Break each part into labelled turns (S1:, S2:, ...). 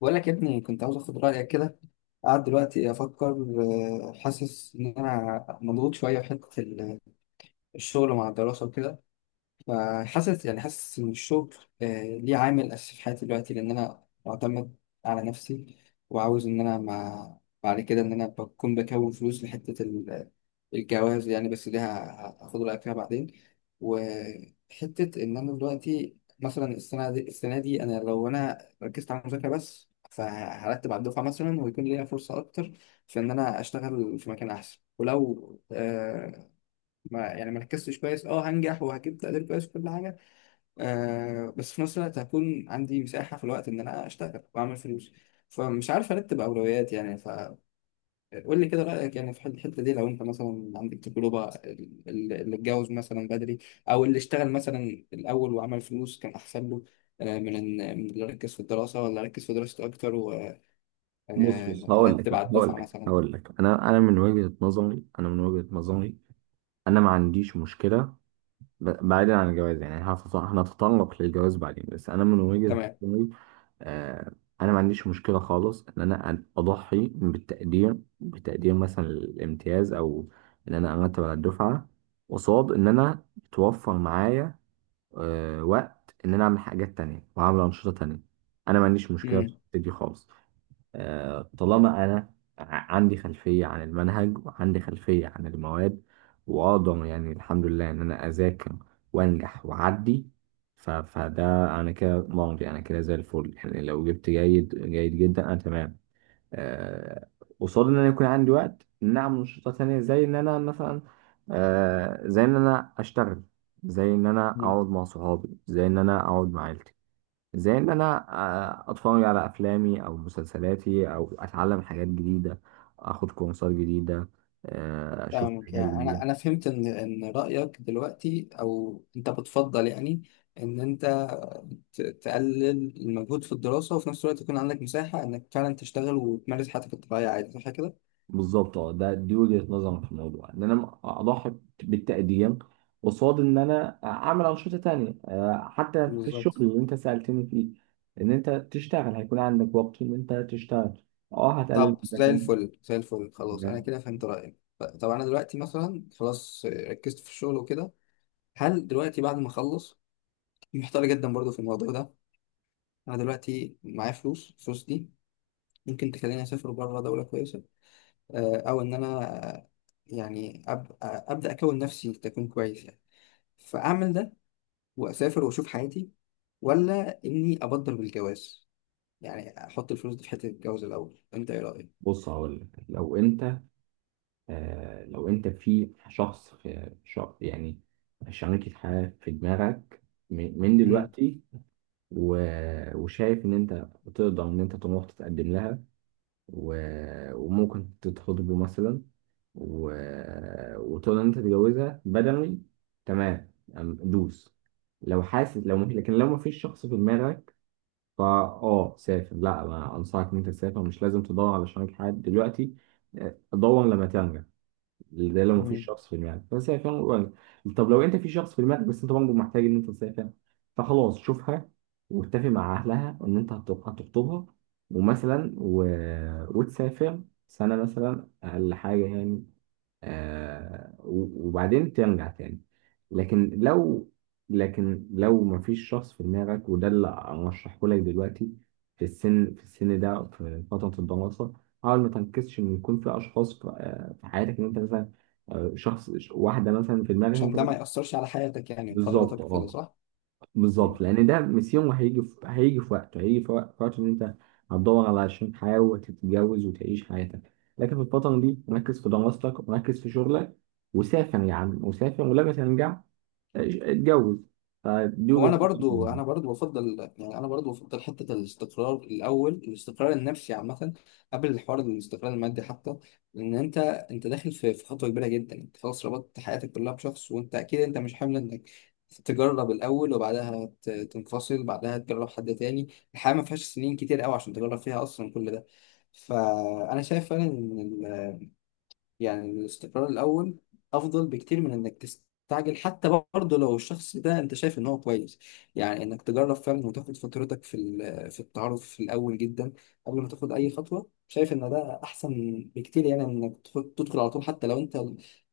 S1: بقول لك يا ابني، كنت عاوز اخد رايك كده. قاعد دلوقتي افكر. حاسس ان انا مضغوط شويه في حته الشغل مع الدراسه وكده. فحاسس يعني حاسس إن الشغل ليه عامل أساسي في حياتي دلوقتي، لأن أنا معتمد على نفسي. وعاوز إن أنا مع بعد كده إن أنا بكون فلوس لحتة الجواز يعني، بس دي هاخد رأيك فيها بعدين. وحتة إن أنا دلوقتي مثلا السنة دي أنا لو أنا ركزت على المذاكرة بس فهرتب على الدفعة مثلا، ويكون ليا فرصة أكتر في إن أنا أشتغل في مكان أحسن. ولو ما يعني ما ركزتش كويس اه هنجح وهجيب تقدير كويس وكل حاجه. بس في نفس الوقت هكون عندي مساحه في الوقت ان انا اشتغل واعمل فلوس. فمش عارف ارتب اولويات يعني. فقول لي كده رايك يعني في الحته دي، لو انت مثلا عندك تجربه اللي اتجوز مثلا بدري، او اللي اشتغل مثلا الاول وعمل فلوس كان احسن له، من ان من اللي ركز في الدراسه، ولا ركز في دراسته اكتر
S2: بص، هقول لك
S1: وارتب على
S2: هقول
S1: الدفعه
S2: لك
S1: مثلا.
S2: هقول لك انا من وجهة نظري، انا ما عنديش مشكلة. بعيدا عن الجواز، يعني هنتطرق للجواز بعدين، بس انا من وجهة
S1: تمام.
S2: نظري. آه، انا ما عنديش مشكلة خالص ان انا اضحي بالتقدير، بتقدير مثلا الامتياز، او ان انا ارتب على الدفعة قصاد ان انا توفر معايا وقت ان انا اعمل حاجات تانية واعمل انشطة تانية. انا ما عنديش مشكلة في
S1: مم.
S2: الحتة دي خالص. آه، طالما انا عندي خلفيه عن المنهج وعندي خلفيه عن المواد، واقدر يعني الحمد لله ان انا اذاكر وانجح واعدي. فده، انا كده مرضي، انا كده زي الفل. يعني لو جبت جيد، جيد جدا، انا تمام. آه، قصاد ان انا يكون عندي وقت إن اعمل نشاطات تانية، زي ان انا مثلا، آه، زي ان انا اشتغل، زي ان انا اقعد مع صحابي، زي ان انا اقعد مع عيلتي، زي ان انا، آه، اتفرج على افلامي او مسلسلاتي، او اتعلم حاجات جديده، اخد كورسات جديده، آه، اشوف
S1: فاهمك
S2: حاجات
S1: يعني.
S2: جديده.
S1: انا فهمت ان رايك دلوقتي، او انت بتفضل يعني ان انت تقلل المجهود في الدراسه، وفي نفس الوقت يكون عندك مساحه انك فعلا تشتغل وتمارس حياتك الطبيعيه عادي، صح كده؟
S2: بالظبط، اه، دي وجهه نظري في الموضوع، ان انا اضحي بالتقدير قصاد ان انا اعمل انشطه تانية. آه، حتى في الشغل
S1: بالظبط.
S2: اللي انت سالتني فيه، ان انت تشتغل، هيكون عندك وقت ان انت تشتغل. اه، هتقلل
S1: طب
S2: من
S1: زي
S2: سكن.
S1: الفل زي الفل، خلاص انا كده فهمت رايك. طب انا دلوقتي مثلا خلاص ركزت في الشغل وكده. هل دلوقتي بعد ما اخلص، محتار جدا برضو في الموضوع ده. انا دلوقتي معايا فلوس. الفلوس دي ممكن تخليني اسافر بره دوله كويسه، او ان انا يعني ابدا اكون نفسي تكون كويس يعني، فاعمل ده واسافر واشوف حياتي. ولا اني ابدر بالجواز يعني، احط الفلوس دي في حته الجواز الاول. انت ايه رايك؟
S2: بص، هقول لك، لو انت، آه، لو انت في شخص، يعني شريكة حياة في دماغك من
S1: امم.
S2: دلوقتي، وشايف ان انت تقدر ان انت تروح تتقدم لها، وممكن تتخطبوا مثلا، و... وتقدر ان انت تتجوزها بدني، تمام، دوس. لو حاسس، لو مفيش لكن لو مفيش شخص في دماغك، فا اه سافر، لا انا انصحك ان انت تسافر. مش لازم تدور على شريك حياة دلوقتي، آه، دور لما ترجع. ده لو مفيش شخص في دماغك، بس هي فعلا قريبة. طب لو انت في شخص في دماغك، بس انت برضه محتاج ان انت تسافر، فخلاص شوفها واتفق مع اهلها ان انت هتخطبها ومثلا و... وتسافر سنة مثلا اقل حاجة يعني. آه، وبعدين ترجع تاني. لكن لو لكن لو مفيش شخص في دماغك، وده اللي ارشحه لك دلوقتي. في السن ده، في فترة الدراسة، حاول ما تركزش ان يكون في اشخاص في، آه، في حياتك، ان انت مثلا، آه، شخص واحدة مثلا في دماغك
S1: عشان
S2: انت.
S1: ده ما ياثرش على حياتك يعني
S2: بالظبط،
S1: قراراتك كده،
S2: اه،
S1: صح؟
S2: بالظبط، لان ده ميسيون، هيجي في هيجي في وقته هيجي في وق- في وقت ان انت هتدور على عشان حياه وتتجوز وتعيش حياتك. لكن في الفتره دي، ركز في دراستك وركز في شغلك، وسافر يا عم، وسافر، ولما ترجع اتجوز. فدي
S1: هو
S2: وجهه
S1: انا برضو
S2: نظري.
S1: انا برضو بفضل يعني، انا برضو بفضل حته الاستقرار الاول، الاستقرار النفسي عامه قبل الحوار، الاستقرار المادي حتى. لان انت داخل في خطوه كبيره جدا، انت خلاص ربطت حياتك كلها بشخص، وانت اكيد انت مش حامل انك تجرب الاول وبعدها تنفصل بعدها تجرب حد تاني. الحياه ما فيهاش سنين كتير قوي عشان تجرب فيها اصلا كل ده. فانا شايف فعلا يعني الاستقرار الأول أفضل بكتير من إنك تستعجل، حتى برضه لو الشخص ده أنت شايف إن هو كويس يعني، إنك تجرب فعلا وتاخد فترتك في في التعرف في الأول جدا قبل ما تاخد أي خطوة. شايف إن ده أحسن بكتير يعني، من إنك تدخل على طول، حتى لو أنت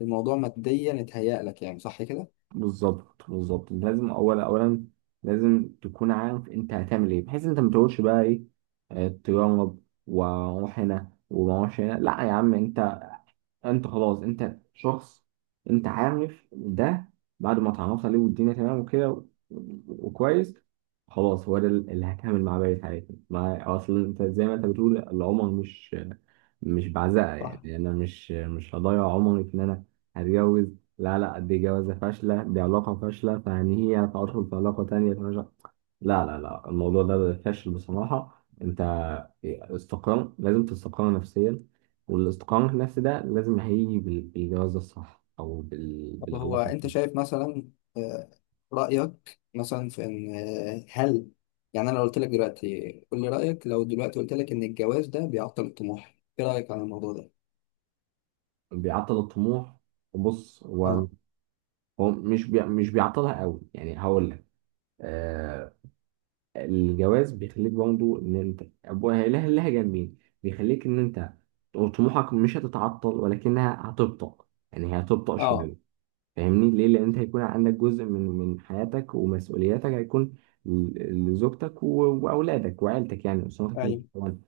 S1: الموضوع ماديا اتهيأ لك يعني، صح كده؟
S2: بالظبط بالظبط، لازم اولا لازم تكون عارف انت هتعمل ايه، بحيث انت ما تقولش بقى ايه، آه، تجرب واروح هنا وما اروحش هنا. لا يا عم انت، انت خلاص، انت شخص انت عارف ده، بعد ما اتعرفت عليه، والدنيا تمام وكده وكويس، خلاص هو ده اللي هكمل مع بقية حياتي. مع اصل انت زي ما انت بتقول، العمر مش، مش بعزقه.
S1: صح.
S2: يعني انا مش هضيع عمري في ان انا هتجوز. لا لا، دي جوازة فاشلة، دي علاقة فاشلة، فهنيها فادخل في علاقة تانية. لا لا لا، الموضوع ده فاشل بصراحة. انت استقرار، لازم تستقر نفسيا. والاستقرار النفسي ده لازم هيجي بالجواز الصح، او
S1: طب هو
S2: بالعلاقة
S1: انت
S2: دي.
S1: شايف مثلا، آه، رأيك مثلا في ان هل يعني انا لو قلت لك دلوقتي قول لي رأيك. لو دلوقتي قلت لك ان الجواز ده بيعطل الطموح، ايه رأيك عن الموضوع ده؟
S2: بيعطل الطموح؟ بص، هو،
S1: اه.
S2: هو مش بيعطلها قوي يعني، هقول لك. آه، الجواز بيخليك برضه، ان انت أبوها لها جنبين، بيخليك ان انت طموحك مش هتتعطل، ولكنها هتبطأ، يعني هي هتبطأ
S1: اه.
S2: شوية. فاهمني ليه؟ لان انت هيكون عندك جزء من حياتك، ومسؤولياتك هيكون لزوجتك واولادك وعيلتك، يعني اسرتك اللي
S1: ايوه.
S2: طبعا،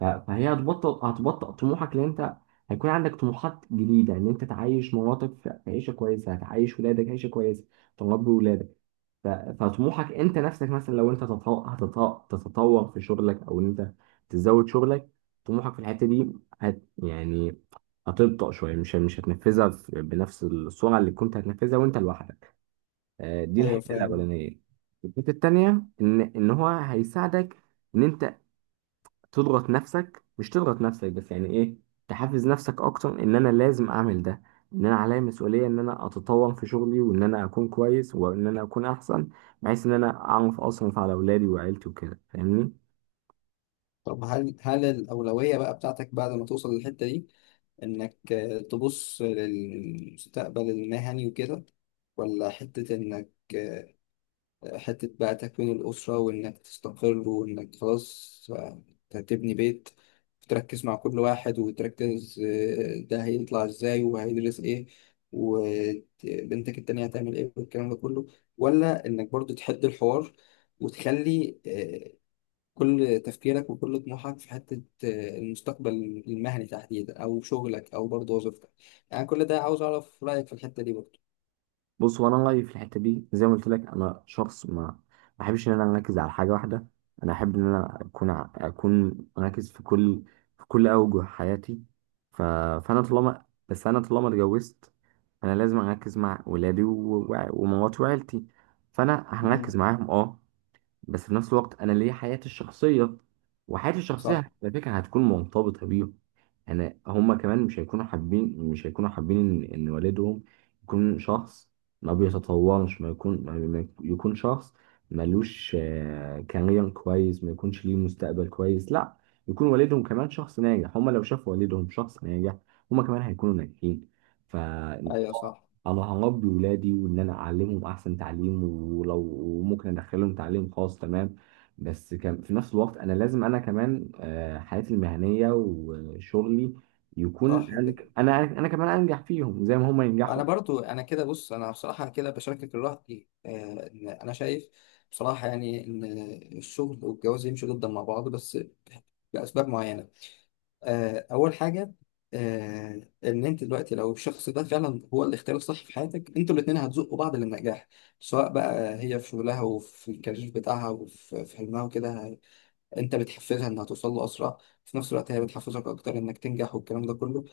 S2: فهي هتبطئ طموحك، لان انت هيكون عندك طموحات جديده ان انت تعيش مراتك في عيشه كويسه، هتعيش ولادك عيشه كويسه، تربي ولادك. ف- فطموحك انت نفسك، مثلا لو انت تتطور في شغلك، او ان انت تزود شغلك، طموحك في الحته دي، يعني هتبطأ شويه، مش هتنفذها بنفس السرعه اللي كنت هتنفذها وانت لوحدك. آه، دي
S1: ايوه
S2: الحته
S1: فاهم.
S2: الاولانيه. الحته التانيه ان هو هيساعدك ان انت تضغط نفسك، مش تضغط نفسك بس يعني ايه، تحفز نفسك اكتر ان انا لازم اعمل ده، ان انا عليا مسؤولية ان انا اتطور في شغلي، وان انا اكون كويس، وان انا اكون احسن، بحيث ان انا اعرف اصرف على اولادي وعيلتي وكده، فاهمني؟
S1: طب هل الأولوية بقى بتاعتك بعد ما توصل للحتة دي، انك تبص للمستقبل المهني وكده، ولا حتة انك آه، حتة بقى تكوين الأسرة، وإنك تستقر وإنك خلاص هتبني بيت، تركز مع كل واحد وتركز ده هيطلع إزاي وهيدرس إيه وبنتك التانية هتعمل إيه والكلام ده كله، ولا إنك برضو تحد الحوار وتخلي كل تفكيرك وكل طموحك في حتة المستقبل المهني تحديدا، أو شغلك أو برضو وظيفتك. يعني كل ده عاوز أعرف رأيك في الحتة دي برضو.
S2: بص، هو انا رايي في الحته دي زي ما قلت لك، انا شخص ما بحبش ان انا اركز على حاجه واحده. انا احب ان انا اكون اكون مركز في كل، في كل اوجه حياتي. ف... فانا طالما، بس انا طالما اتجوزت، انا لازم اركز مع ولادي و... و... ومراتي وعيلتي، فانا
S1: مم.
S2: هركز معاهم اه. بس في نفس الوقت انا ليا حياتي الشخصيه، وحياتي
S1: صح.
S2: الشخصيه على فكره هتكون مرتبطه بيهم. انا هما كمان مش هيكونوا حابين، ان إن والدهم يكون شخص ما بيتطورش، ما يكون، ما يكون شخص ملوش، آه، كارير كويس، ما يكونش ليه مستقبل كويس. لا، يكون والدهم كمان شخص ناجح. هما لو شافوا والدهم شخص ناجح، هما كمان هيكونوا ناجحين. ف
S1: أيوة صح.
S2: انا هربي ولادي، وان انا اعلمهم احسن تعليم، ولو وممكن ادخلهم تعليم خاص تمام. بس كان في نفس الوقت، انا لازم انا كمان، آه، حياتي المهنيه وشغلي،
S1: صح
S2: يكون انا،
S1: كده.
S2: انا كمان انجح فيهم زي ما هم ينجحوا.
S1: انا برضو انا كده بص، انا بصراحه كده بشاركك الراي، إن انا شايف بصراحه يعني ان الشغل والجواز يمشوا جدا مع بعض، بس لاسباب معينه. اول حاجه، ان انت دلوقتي لو الشخص ده فعلا هو الاختيار الصح في حياتك، انتوا الاثنين هتزقوا بعض للنجاح، سواء بقى هي في شغلها وفي الكارير بتاعها وفي حلمها وكده. انت بتحفزها انها توصل له اسرع، في نفس الوقت هي بتحفزك اكتر انك تنجح والكلام ده كله.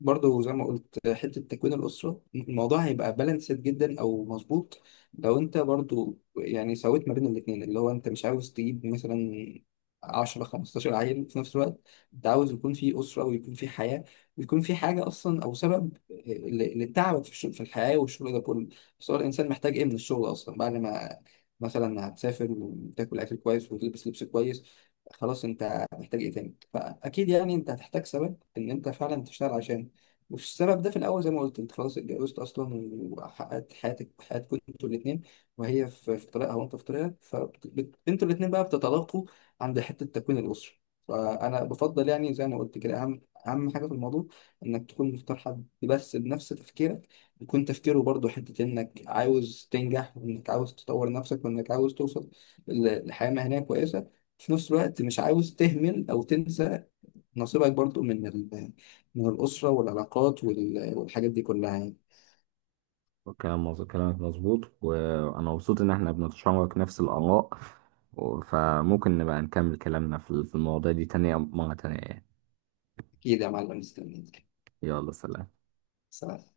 S1: برضه زي ما قلت حتة تكوين الأسرة، الموضوع هيبقى بالانسد جدا أو مظبوط لو أنت برضه يعني سويت ما بين الاتنين، اللي هو أنت مش عاوز تجيب مثلا 10 15 عيل في نفس الوقت. أنت عاوز يكون في أسرة، ويكون في حياة، ويكون في حاجة أصلا، أو سبب لتعبك في الشغل في الحياة والشغل ده كله. بس هو الإنسان محتاج إيه من الشغل أصلا بعد ما، مثلا، هتسافر وتاكل أكل كويس وتلبس لبس كويس. خلاص أنت محتاج إيه تاني؟ فأكيد يعني أنت هتحتاج سبب إن أنت فعلا تشتغل عشان، وفي السبب ده في الأول زي ما قلت، أنت خلاص اتجوزت أصلا وحققت حياتك حياتكم أنتوا الاتنين، وهي في طريقها وأنت في طريقك، فأنتوا الاتنين بقى بتتلاقوا عند حتة تكوين الأسرة. فأنا بفضل يعني زي ما قلت كده، أهم حاجة في الموضوع إنك تكون مختار حد بس بنفس تفكيرك، يكون تفكيره برضه حتة إنك عاوز تنجح وإنك عاوز تطور نفسك وإنك عاوز توصل لحياة مهنية كويسة، في نفس الوقت مش عاوز تهمل أو تنسى نصيبك برضو من من الأسرة والعلاقات والحاجات دي كلها يعني.
S2: كلامك مظبوط، وانا مبسوط ان احنا بنتشارك نفس الاراء، فممكن نبقى نكمل كلامنا في المواضيع دي تانية، مرة تانية يعني.
S1: أكيد يا معلم، مستنيك.
S2: يلا، سلام.
S1: سلام.